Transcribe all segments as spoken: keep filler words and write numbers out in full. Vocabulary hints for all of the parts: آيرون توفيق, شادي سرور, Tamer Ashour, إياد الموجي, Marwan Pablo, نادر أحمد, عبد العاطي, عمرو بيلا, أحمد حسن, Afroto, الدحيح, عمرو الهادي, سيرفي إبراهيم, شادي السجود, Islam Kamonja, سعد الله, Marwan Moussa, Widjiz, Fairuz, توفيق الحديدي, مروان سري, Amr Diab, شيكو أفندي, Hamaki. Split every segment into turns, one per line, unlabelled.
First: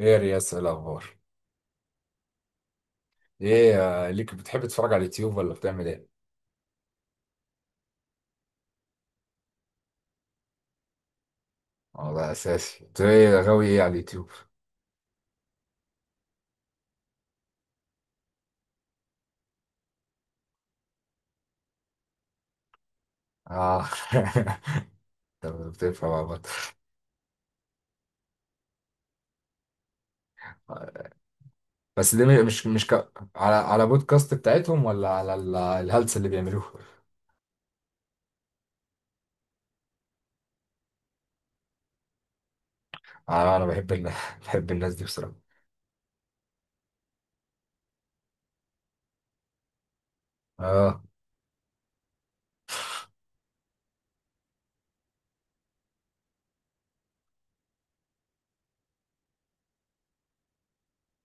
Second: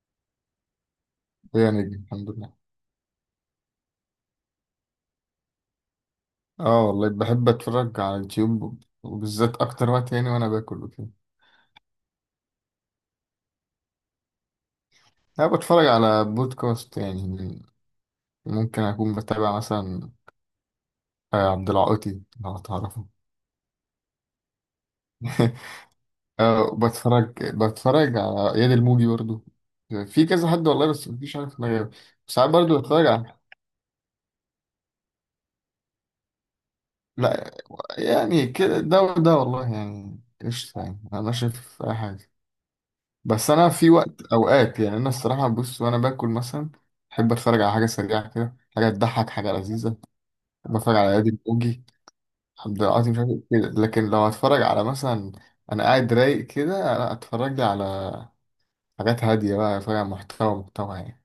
ايه يا رياس، ايه الاخبار؟
يا نجم، الحمد لله.
ايه آه، ليك بتحب تتفرج على اليوتيوب ولا بتعمل ايه؟
اه، والله بحب اتفرج على اليوتيوب، وبالذات اكتر وقت يعني وانا باكل وكده.
اه، ده اساسي. انت ايه غاوي ايه على اليوتيوب؟
انا بتفرج على بودكاست يعني، ممكن اكون بتابع مثلا آه، عبد العاطي لو تعرفه.
اه طب بتفهم عامة.
اه، بتفرج بتفرج على اياد الموجي برضو. في كذا حد والله، بس مفيش، عارف ما.
بس دي
ساعات
مش
برضو
مش ك...
بتفرج على،
على على بودكاست بتاعتهم ولا على ال- الهلس اللي بيعملوه؟
لا يعني كده ده وده، والله يعني قشطة، يعني انا شايف اي حاجة. بس
انا انا
انا في
بحب الناس
وقت
بحب
اوقات
الناس
يعني،
دي
انا
بصراحه.
الصراحه بص وانا باكل مثلا بحب اتفرج على حاجه سريعه كده، حاجه تضحك، حاجه لذيذه. بتفرج
اه.
على ادم اوجي، عبد العاطي، مش عارف إيه كده، لكن لو هتفرج على مثلا انا قاعد رايق كده، انا اتفرج لي على حاجات هاديه بقى، اتفرج على محتوى محتوى يعني.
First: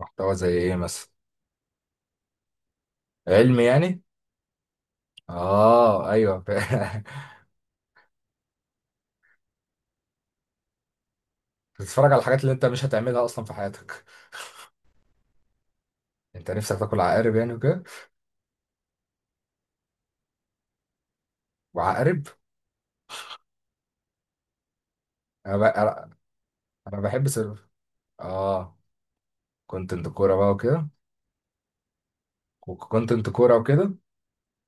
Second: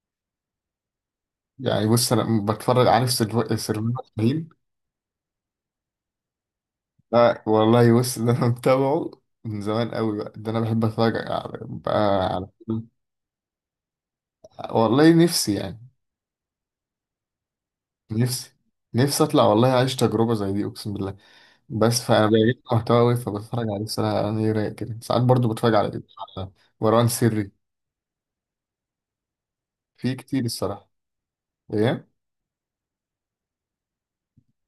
محتوى زي ايه مثلا؟
يعني بص انا بتفرج، عارف سيرفي-
علم
سيرفي
يعني.
ابراهيم.
اه ايوه ف-
لا والله بص، ده انا متابعه من زمان قوي بقى، ده انا بحب اتفرج على
بتتفرج على
بقى
الحاجات
على،
اللي انت مش هتعملها اصلا في حياتك.
والله نفسي يعني.
انت نفسك تاكل عقارب يعني وكده؟
نفسي، نفسي اطلع والله، اعيش تجربه زي دي، اقسم بالله. بس
وعقارب.
فانا بلاقي محتوى قوي فبتفرج عليه الصراحه، انا ايه رايق كده، ساعات برضو
انا ب...
بتفرج على،
انا
على
أنا
مروان
بحب
سري.
سر... اه، كونتنت
في
كورة
كتير
بقى وكده.
الصراحه. ايه.
وكونتنت كورة وكده.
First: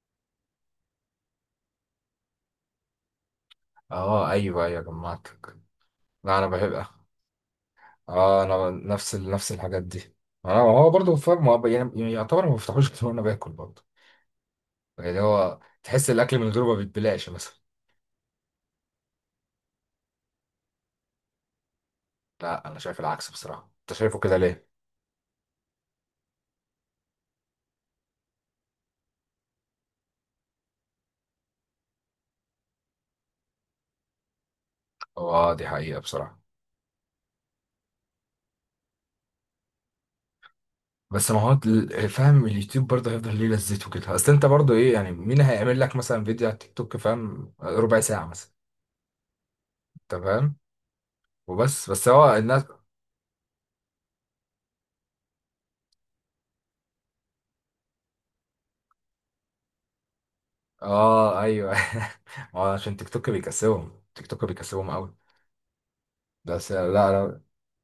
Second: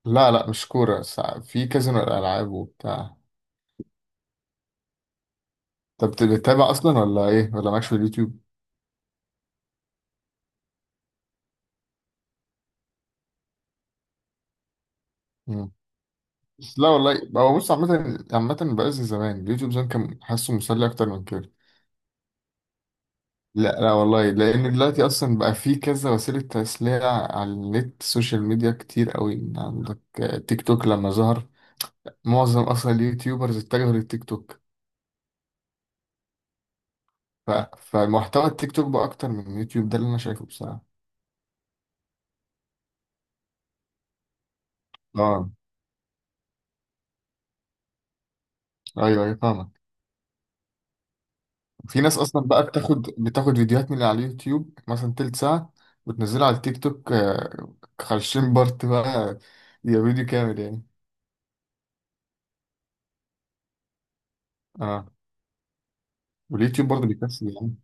لا لا مش كوره، ساعات- في كذا من الالعاب وبتاع.
اه ايوه ايوه جمعتك.
طب بت-
لا انا
بتتابع
بحب.
اصلا ولا ايه، ولا مالكش في اليوتيوب؟
اه، انا ب- نفس ال... نفس الحاجات دي. انا هو برضه فاهم، هو ب- يعني يعتبر ما بفتحوش غير وانا باكل برضه، يعني هو
مم.
تحس الاكل من غيره ما
بس لا
بيتبلعش
والله، هو
مثلا.
بص، عامه عامه بقى زي زمان، اليوتيوب زمان كان حاسه مسلي اكتر من كده.
لا انا شايف العكس بصراحة،
لا
انت
لا
شايفه
والله،
كده ليه؟
لان دلوقتي اصلا بقى في كذا وسيله تسليه على النت، السوشيال ميديا كتير قوي عندك. تيك توك لما ظهر معظم اصلا اليوتيوبرز اتجهوا للتيك توك.
هو اه دي حقيقة بصراحة.
ف... فمحتوى التيك توك بقى اكتر من اليوتيوب، ده اللي انا شايفه بصراحه.
بس ما هو ال- فاهم اليوتيوب برضه هيفضل ليه لذته كده، اصل انت برضه ايه يعني، مين
اه
هيعمل لك مثلا فيديو على التيك توك فاهم، ربع ساعة مثلا؟
ايوه، ايوه فاهمك.
انت فاهم. وبس
في
بس
ناس
هو
اصلا بقى
الناس.
بتاخد بتاخد فيديوهات من اللي على اليوتيوب مثلا تلت ساعه وتنزلها على التيك توك، آه، خمسين بارت بقى، يبقى فيديو كامل يعني.
اه ايوه ما هو عشان تيك توك بيكسبهم، تيك توك بيكسبهم
اه.
قوي. بس
واليوتيوب
لا
برضه
لا
بيكسب يعني.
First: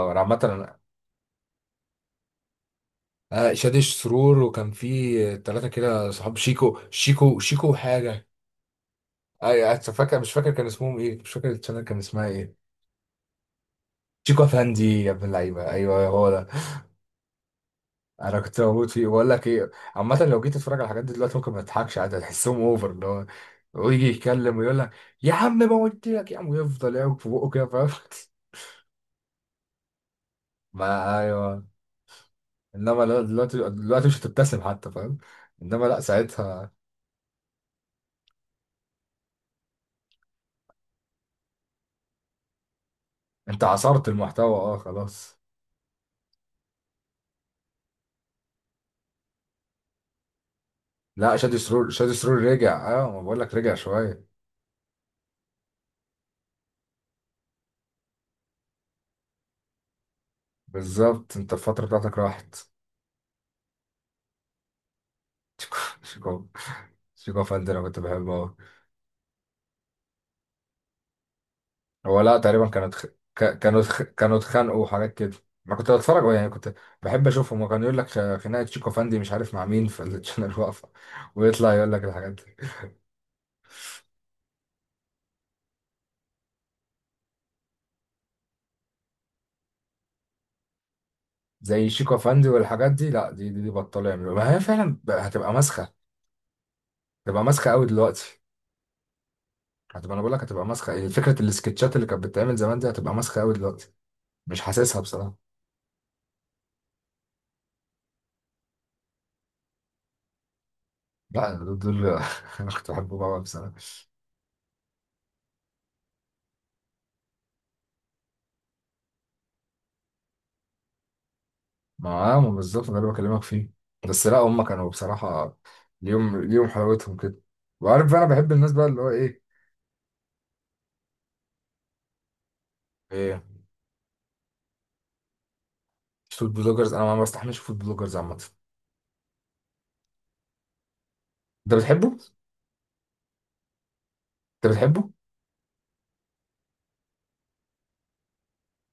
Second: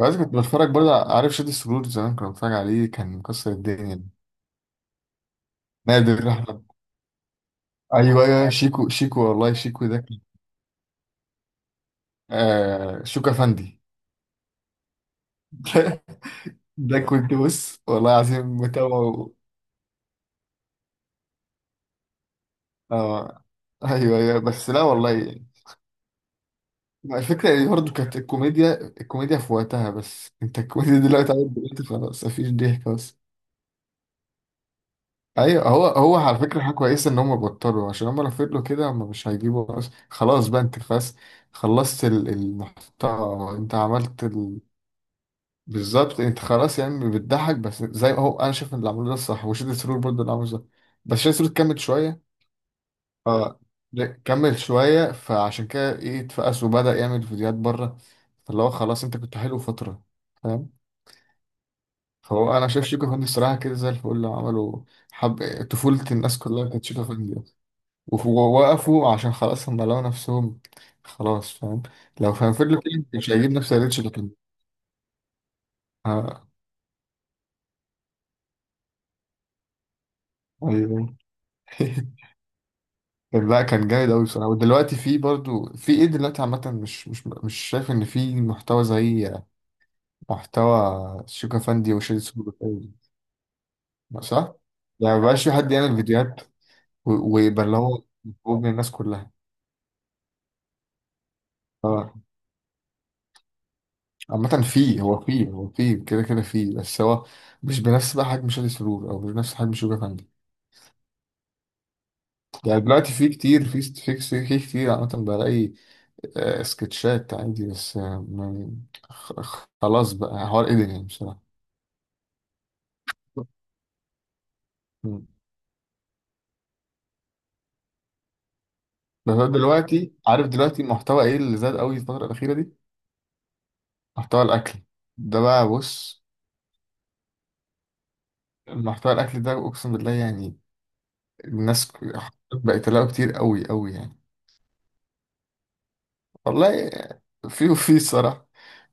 عايز، كنت
عامة
بتفرج
أنا-
برضه، عارف شادي السجود، زمان كنت بتفرج عليه، كان
آه،
مكسر
شادي
الدنيا.
سرور، وكان في ثلاثة كده
نادر
صحاب،
احمد،
شيكو شيكو شيكو
ايوه
حاجة.
ايوه، أيوه. شيكو، شيكو والله،
اي أنا
شيكو ده
فاكر،
كان،
مش فاكر كان اسمهم ايه مش فاكر الشانل كان اسمها ايه.
آه شيكو افندي.
شيكو افندي، يا ابن اللعيبة ايوه هو ده.
ده كنت بص والله
انا
العظيم
كنت موجود فيه، بقول
متابعه.
لك ايه عامة، لو جيت تتفرج على الحاجات دي دلوقتي ممكن ما تضحكش عادي، هتحسهم اوفر، اللي هو
آه
ويجي
ايوه، ايوه،
يتكلم
بس
ويقول
لا
لك
والله
يا
يعني.
عم ما قلت لك يا عم، ويفضل
ما
يعوج في
الفكره
بقه كده
يعني
فاهم
برضه كانت الكوميديا، الكوميديا في وقتها، بس انت الكوميديا
ما
دلوقتي عملت
ايوه.
دلوقتي خلاص، مفيش ضحك
انما
بس.
لا- دلوقتي، دلوقتي مش هتبتسم حتى فاهم.
ايوه،
انما
هو
لا
هو على فكره
ساعتها
حاجه كويسه ان هم بطلوا، عشان هم لو فضلوا كده هم مش هيجيبوا أص- خلاص بقى انت خلاص، خلصت ال- المحتوى،
انت
انت
عصرت
عملت
المحتوى،
ال...
اه خلاص.
بالظبط، انت خلاص يعني بتضحك بس، زي هو انا شايف ان اللي عملوه ده الصح، وشادي سرور برضه اللي عمله ده، بس
لا
شادي سرور
شادي
كمل
سرور، شادي
شويه.
سرور رجع، اه ما بقول لك
اه
رجع
لا،
شويه.
كمل شويه، فعشان كده ايه اتفقس وبدا يعمل فيديوهات بره، فاللي هو خلاص، انت كنت حلو فتره، فاهم.
بالظبط، انت الفتره بتاعتك راحت.
فهو انا شايف شيكو فندي الصراحه كده زي الفل عملوا، حب طفوله، الناس
شيكو،
كلها كانت شيكو فندي.
شيكو فندم، انا كنت بحبه أوي.
ووقفوا عشان خلاص هم لقوا نفسهم خلاص، فاهم.
هو
لو
لا
كان
تقريبا
فضلوا
كانت
كده
خ...
مش هيجيب
ك...
نفس
كانوا
الريتش
اتخ-
اللي كان.
كانوا اتخانقوا وحاجات كده. انا كنت بتفرج
آه،
يعني، كنت بحب اشوفهم، وكان يقول لك خ- خناقه شيكو فندي مش عارف مع مين في الشانل واقفه،
ايوه.
ويطلع يقول لك الحاجات دي.
طب لا، كان جامد قوي بصراحه، ودلوقتي في برضو في ايه، دلوقتي عامه مش مش مش شايف ان في محتوى زي محتوى شوكا
زي
فاندي
شيكو
وشادي
فندي
سوبر.
والحاجات دي، لا دي دي, دي بطلوا
ما
يعملوا، ما
صح؟
هي فعلا
يعني مبقاش
هتبقى
في حد يعمل
مسخه.
فيديوهات و-
تبقى
ويبقى
ماسخه
اللي
قوي
هو
دلوقتي.
محبوب من الناس كلها.
هتبقى، انا بقول لك هتبقى ماسخه، يعني فكره السكتشات اللي
اه
كانت بتتعمل زمان دي هتبقى ماسخه قوي دلوقتي. مش
عامة،
حاسسها
في هو
بصراحه.
في هو في كده كده في، بس هو مش بنفس بقى حجم شادي سرور، او مش بنفس حجم شوكا فاندي.
لا دول دول انا
يعني
كنت
دلوقتي
بحبهم
في
قوي
كتير،
بصراحه.
في ست- في كس- في كتير عامة بلاقي آه، سكتشات عندي، بس آه، ما- خ- خ- خلاص بقى حوار قدر يعني بصراحة.
ما ما بالظبط ده اللي بكلمك فيه. بس لا هم كانوا
مم.
بصراحه ليهم ليهم حلاوتهم كده، وعارف بقى انا بحب الناس بقى اللي هو
بس
ايه.
أنا دلوقتي، عارف دلوقتي المحتوى ايه اللي زاد قوي الفترة الأخيرة دي؟
ايه.
محتوى الأكل، ده بقى بص،
فود بلوجرز، انا ما بستحملش فود بلوجرز عامه.
محتوى الأكل ده أقسم بالله يعني،
انت
الناس ك-
بتحبه انت؟
بقت تلاقيه كتير قوي قوي يعني.
بتحبه؟
والله آه، في، وفي الصراحة.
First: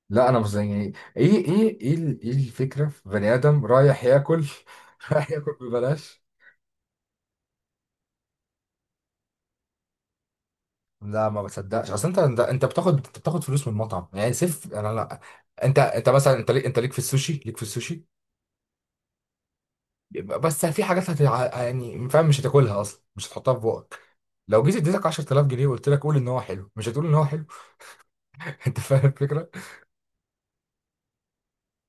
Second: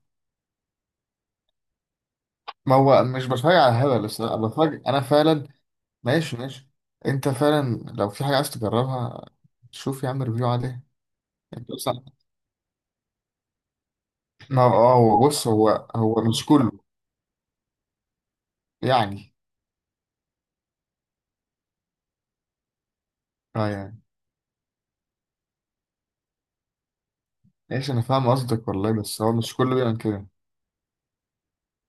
لا انا مش زي يعني، ايه ايه ايه ال- ايه
ما
الفكره
هو
في
مش
بني
بتفرج
ادم
على هبل،
رايح
بس أنا
ياكل
بتفرج أنا
رايح
فعلا.
ياكل ببلاش.
ماشي ماشي، انت فعلا لو في حاجة عايز تجربها شوف يا عم ريفيو عليها.
لا ما
انت
بصدقش،
اصلا،
اصل انت انت أنت بتاخد، انت بتاخد فلوس من المطعم يعني،
ما
سيف
هو
انا
آه،
لا.
هو بص،
انت
هو،
انت
هو
مثلا
مش
انت ليك،
كله
انت ليك في السوشي، ليك في السوشي.
يعني.
بس في حاجات هت... يعني فاهم مش هتاكلها اصلا، مش هتحطها في
اه
بقك.
يعني
لو جيت اديتك عشرة الاف جنيه وقلت لك قول ان هو حلو، مش هتقول ان هو حلو.
ماشي، انا فاهم قصدك
انت
والله،
فاهم
بس هو
الفكره.
مش كله بيعمل كده.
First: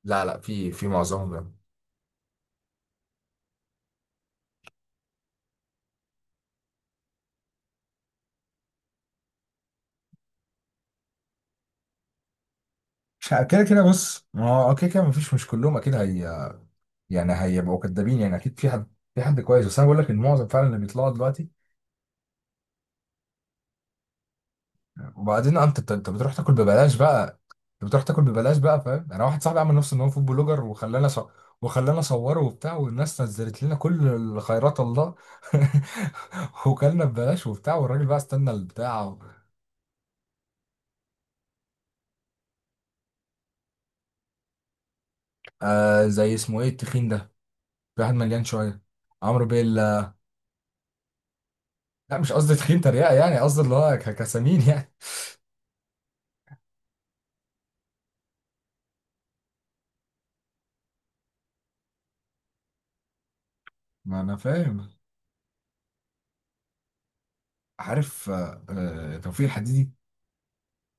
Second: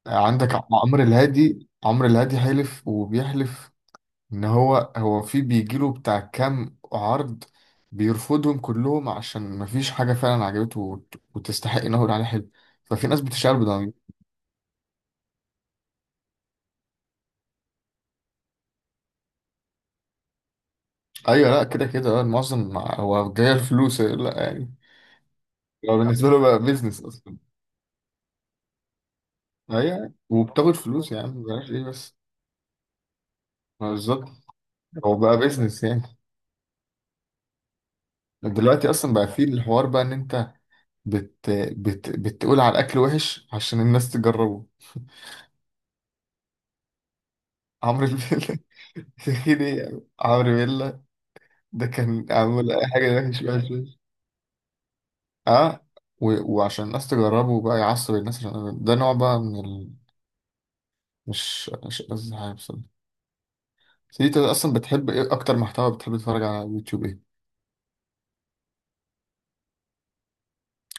لا
آه،
لا
عندك
في في
عمرو
معظمهم لا.
الهادي، عمرو الهادي حلف وبيحلف ان هو، هو في بيجيله بتاع كام عرض، بيرفضهم كلهم عشان مفيش حاجة فعلا عجبته وت- وتستحق انه يقول عليها حلو، ففي ناس
مش ه-
بتشتغل
كده كده
بضمير.
بص، ما هو كده كده مفيش، مش كلهم اكيد، هي يعني هيبقوا كدابين يعني. اكيد في حد، في حد كويس، بس انا بقول لك ان معظم فعلا اللي بيطلعوا دلوقتي.
ايوه لا كده كده، اه المعظم هو جاي الفلوس لا يعني،
وبعدين انت انت
هو
أنت
بالنسبة
بتروح
له
تاكل
بقى
ببلاش
بيزنس أصلا.
بقى. انت بتروح تاكل ببلاش بقى فاهم. انا واحد صاحبي عمل نفسه ان هو
هي
فود بلوجر
وبتاخد
وخلانا
فلوس
ص...
يعني، مبلاش إيه
وخلانا
بس.
صوره وبتاع، والناس نزلت لنا
ما
كل
بالظبط،
الخيرات الله
هو بقى بيزنس يعني.
وكلنا ببلاش وبتاع، والراجل بقى استنى
دلوقتي
البتاع
أصلا
و...
بقى في الحوار بقى إن أنت بت... بت... بتقول على الأكل وحش عشان الناس تجربه.
آه، زي اسمه ايه التخين ده، في
عمرو
واحد مليان
بيلا.
شويه، عمرو
تخيل إيه يعني؟
بيلا.
عمرو بيلا ده
لا
كان
مش قصدي
عامل
تخين
أي
تريقه،
حاجة
يعني
وحش،
قصدي
وحش
اللي هو
وحش
ك- كسمين يعني.
أه، و... وعشان الناس تجربه بقى، يعصب الناس، عشان ده نوع بقى من ال... مش، مش قصدي حاجة بصراحة.
ما
بس
انا
أنت أصلا
فاهم.
بتحب إيه أكتر، محتوى بتحب تتفرج على يوتيوب إيه؟
عارف آه آه، توفيق الحديدي؟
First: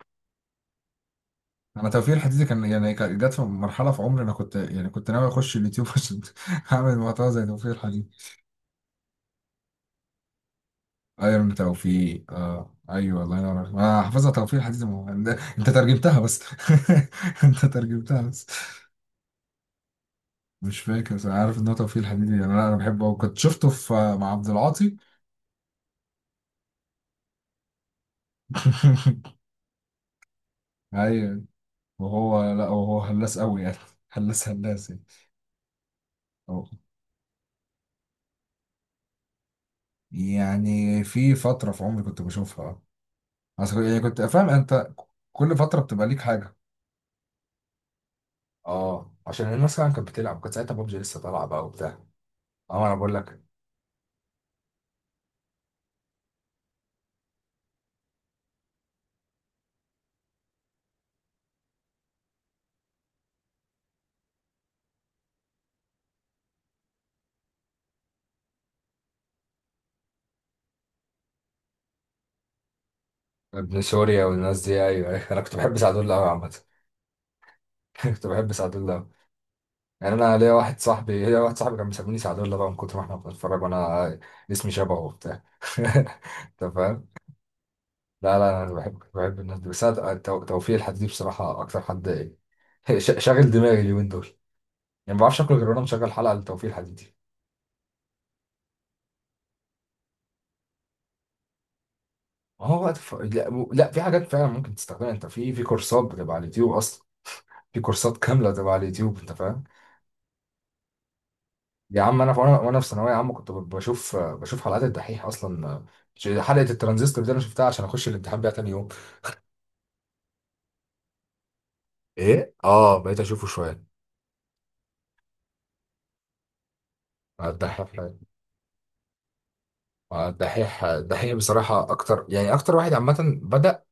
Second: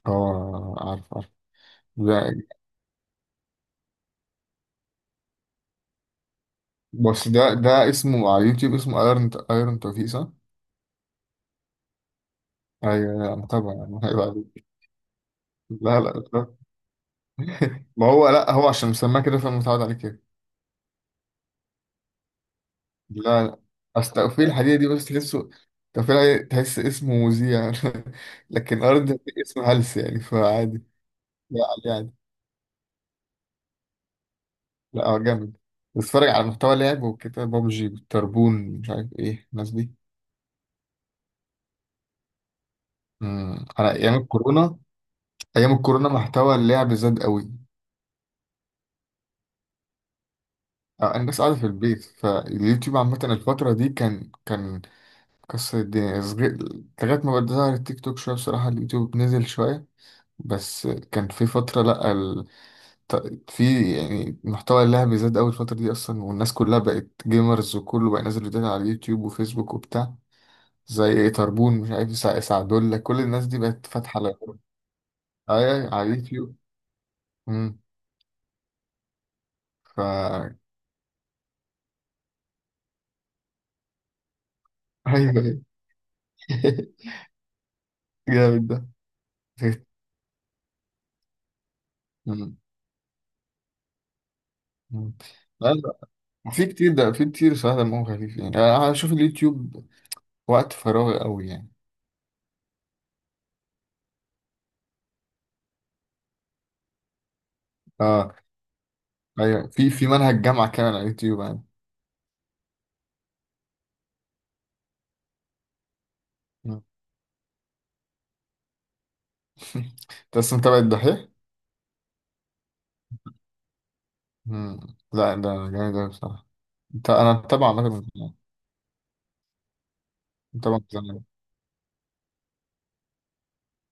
اه عارف.
انا توفير
ده
حتتي كان يعني كان- جت في مرحله في عمري انا كنت يعني كنت ناوي اخش اليوتيوب عشان اعمل
بس،
محتوى زي
ده
توفير
ده
حديدي.
اسمه على اليوتيوب اسمه ايرون، ايرون توفيق صح؟
ايرون توفيق، اه
ايوه،
ايوه
لا
الله ينور عليك،
متابع يعني
انا
عيب
حافظها توفير
عليك.
حديدي، ما هو- ده- انت
لا
ترجمتها
لا.
بس.
لا.
انت
ما
ترجمتها
هو
بس.
لا، هو عشان مسماه كده فمتعود عليه كده.
مش فاكر بس انا عارف ان هو توفيق حديدي يعني، انا أنا بحبه، وكنت
لا لا،
شفته في
اصل
مع
توفيق
عبد
الحديدي دي
العاطي.
بس تحسه، توفيق الحديدي تحس اسمه مذيع. لكن ارض اسمه هلس يعني فعادي.
ايوه.
لا عليه عادي.
وهو لا، وهو هلاس قوي يعني، هلاس هلاس يعني.
لا هو جامد، بس اتفرج على
أه.
محتوى لعب وكده، بابجي والتربون، مش عارف ايه الناس دي.
يعني في فتره في عمري كنت بشوفها،
امم
اصل
انا
يعني
ايام
كنت فاهم
الكورونا،
انت، كل
ايام
فتره بتبقى
الكورونا
ليك حاجه.
محتوى اللعب زاد قوي.
اه عشان الناس فعلا كانت بتلعب، كانت ساعتها ببجي
آه،
لسه
الناس
طالعه
قاعدة
بقى
في
وبتاع.
البيت،
اه انا
فاليوتيوب
بقول
عامة
لك.
الفترة دي كان، كان كسر الدنيا صغير، لغاية ما بدأ ظهر التيك توك شوية بصراحة، اليوتيوب نزل شوية. بس كان في فترة لأ ال... ط- في يعني محتوى اللعب زاد أوي الفترة دي أصلا، والناس كلها بقت جيمرز، وكله بقى ينزل فيديوهات على اليوتيوب وفيسبوك وبتاع، زي إيه، طربون، مش عارف سع- سعدولة، كل الناس دي
ابن
بقت فاتحة
سوريا
على، أيوة،
والناس دي، ايوه أيوة. انا كنت بحب سعد
أيوة، على
الله قوي
اليوتيوب.
عامه.
مم.
كنت بحب سعد الله أوي. يعني انا
فا،
ليا واحد صاحبي، ليا واحد صاحبي كان بيسميني سعد الله بقى، من كتر ما احنا بنتفرج وانا اسمي شبهه وبتاع.
أيوه.
انت فاهم. لا لا
جامد
انا
ده.
بحب، كنت بحب الناس دي، بس أنا تو- توفيق الحديدي دي بصراحه اكتر حد.
مم.
إيه، ش- شاغل دماغي اليومين دول،
مم.
يعني ما بعرفش اكل غير وانا مشغل حلقه
في
لتوفيق
كتير ده،
الحديدي.
في كتير صراحة دمهم خفيف يعني، انا اشوف اليوتيوب وقت فراغي قوي يعني.
هو وقت ف... لا, و- لا، في حاجات فعلا ممكن تستخدمها انت في، في كورسات بتبقى على اليوتيوب اصلا، في كورسات
اه
كامله بتبقى على اليوتيوب انت فاهم.
ايوه، في في منهج جامعة كامل على اليوتيوب يعني.
يا عم انا وانا وانا في ثانويه عامه كنت ب- بشوف بشوف حلقات الدحيح اصلا. حلقه
مم.
الترانزستور دي انا شفتها عشان اخش الامتحان بيها تاني يوم.
انت اصلا متابع الدحيح؟
ايه اه بقيت اشوفه شويه.
مم. لا ده جامد اوي بصراحة. انت، انا
مع
متابع
الدحيح.
عامة من زمان.
مع
متابع
الدحيح،
من زمان.
الدحيح بصراحه اكتر يعني، اكتر واحد عامه بدأ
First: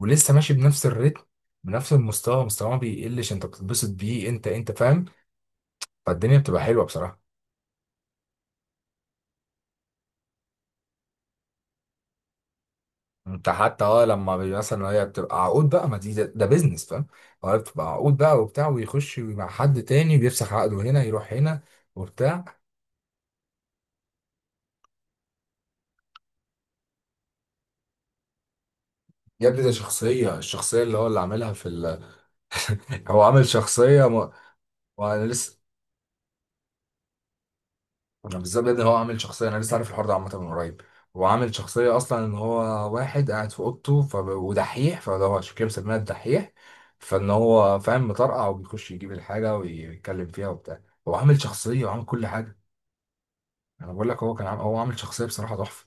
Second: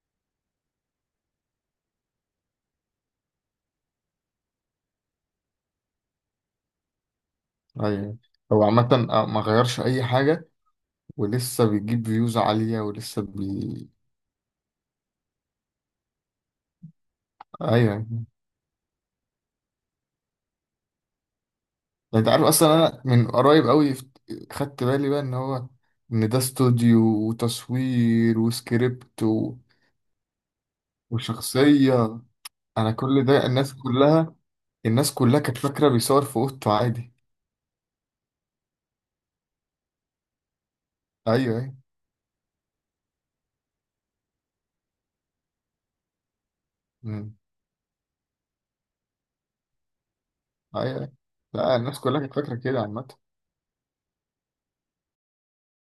ولسه ماشي بنفس الريتم، بنفس المستوى، مستواه ما بيقلش، انت بتتبسط بيه، انت انت فاهم، فالدنيا بتبقى حلوه بصراحه.
ايوه. هو عامة آه، ما غيرش اي حاجة، ولسه بيجيب فيوز عالية، ولسه
انت حتى
بي.
اه لما بي- مثلا، هي بتبقى عقود بقى ما دي، ده, ده بيزنس فاهم، هو بتبقى
ايوه
عقود
يعني.
بقى وبتاع، ويخش مع حد تاني بيفسخ عقده، هنا يروح هنا
انت عارف
وبتاع.
اصلا انا من قريب قوي فت- خدت بالي بقى ان هو، ان ده استوديو، وتصوير، وسكريبت،
يا ابني ده شخصية، الشخصية اللي هو اللي عاملها في ال...
وشخصية. أنا
هو
كل
عامل
ده، الناس
شخصية م...
كلها، الناس
وانا
كلها
لسه،
كانت فاكرة بيصور في أوضته عادي.
انا بالظبط يا ابني، هو عامل شخصية، انا لسه عارف الحوار ده عامة من قريب، هو
أيوه
عامل
أيوه.
شخصية اصلا ان هو واحد قاعد في اوضته ف... ودحيح، فده هو عشان كده مسميها الدحيح، فان
أمم،
هو فاهم مطرقع وبيخش يجيب الحاجة ويتكلم فيها وبتاع.
أيوه أيوه.
هو عامل
لا
شخصية
الناس
وعامل
كلها
كل
كانت فاكرة
حاجة.
كده عامة.
انا بقول لك هو كان عامل، هو عامل شخصيه بصراحه تحفه.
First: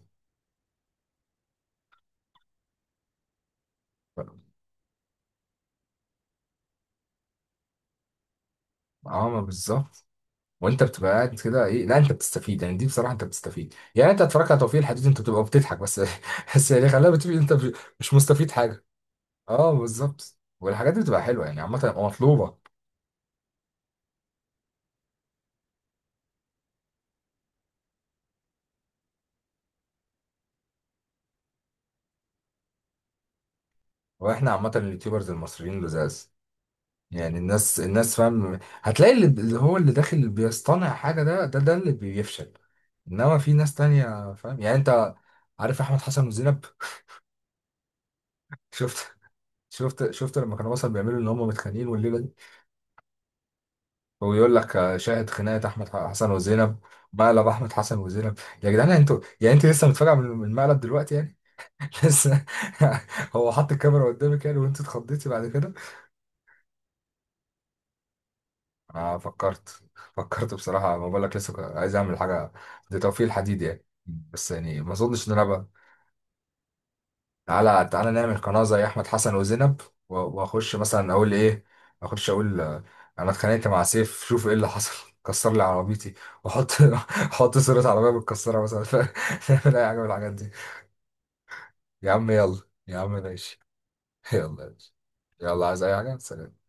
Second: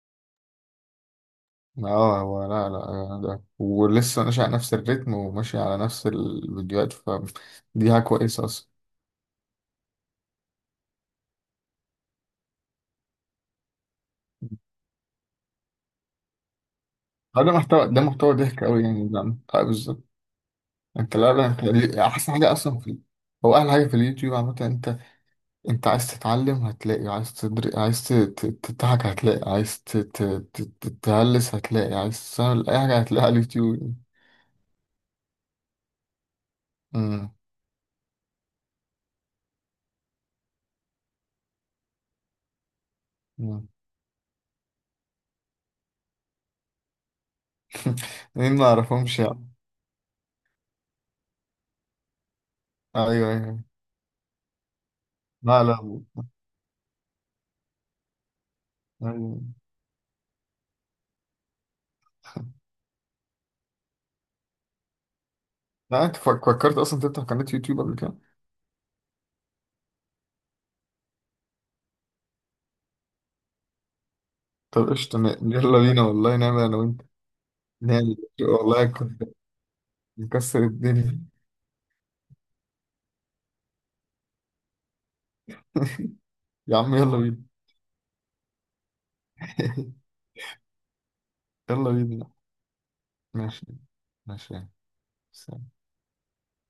أه هو لا لا ده، ولسه ماشي على نفس الريتم، وماشي على نفس الفيديوهات، فدي حاجة كويسة أصلا.
عامه بالظبط. وانت بتبقى قاعد كده ايه، لا انت بتستفيد يعني، دي بصراحه انت بتستفيد يعني، انت اتفرجت على توفيق الحديد انت بتبقى بتضحك بس بس يعني خلينا، بتبقى
آه، ده
انت
محتوى، ده
مش
محتوى
مستفيد
ضحك أوي
حاجه.
يعني، ده أه
اه
بالظبط.
بالظبط، والحاجات دي
أنت
بتبقى
لا لا،
حلوه يعني عامه
أنت أحسن حاجة
مطلوبه.
أصلا في، هو أحلى حاجة في اليوتيوب عامة أنت، انت عايز تتعلم هتلاقي، عايز تدر... عايز ت- ت- تضحك هتلاقي، عايز ت... ت... ت- تتهلس هتلاقي، عايز تسهل اي حاجة هتلاقيها على اليوتيوب.
واحنا عامه اليوتيوبرز المصريين لزاز
امم.
يعني. الناس، الناس فاهم هتلاقي اللي، اللي هو اللي داخل، اللي بيصطنع حاجه ده، ده ده اللي بيفشل، انما في
امم.
ناس تانية فاهم يعني انت. عارف احمد حسن وزينب؟
مين؟ ما
شفت،
اعرفهمش يعني.
شفت شفت لما كانوا مثلا بيعملوا ان هم متخانقين والليله دي،
ايوه ايوه.
ويقول لك آه، شاهد
لا
خناقه
لا.
احمد حسن وزينب، مقلب احمد حسن وزينب. يا جدعان انتوا
ايوه.
يعني، انت لسه متفاجئه من من المقلب دلوقتي يعني؟ لسه، هو حط الكاميرا قدامك يعني وانت اتخضيتي بعد كده.
لا انت فك- فكرت اصلا تفتح قناة يوتيوب قبل كده؟
انا فكرت. فكرت بصراحه، ما بقول لك لسه عايز اعمل حاجه دي، توفيق الحديد يعني، بس يعني
طب
ما
قشطة
اظنش ان
ن-
انا.
يلا بينا والله، نعمل انا وانت،
تعالى تعالى
نعمل
نعمل قناة
والله،
زي أحمد
كنت
حسن وزينب، و-
مكسر
وأخش مثلا
الدنيا.
أقول إيه، أخش أقول آه، أنا اتخانقت مع سيف، شوف إيه اللي حصل، كسر لي عربيتي، وأحط
يا عم يلا بينا.
أحط صورة عربية متكسرة مثلا ف- نعمل أي حاجة من الحاجات دي.
يلا
يا
بينا.
عم يلا. يا عم ماشي.
ماشي ماشي.
يلا. يلا،
سلام.
عايز أي حاجة؟ سلام.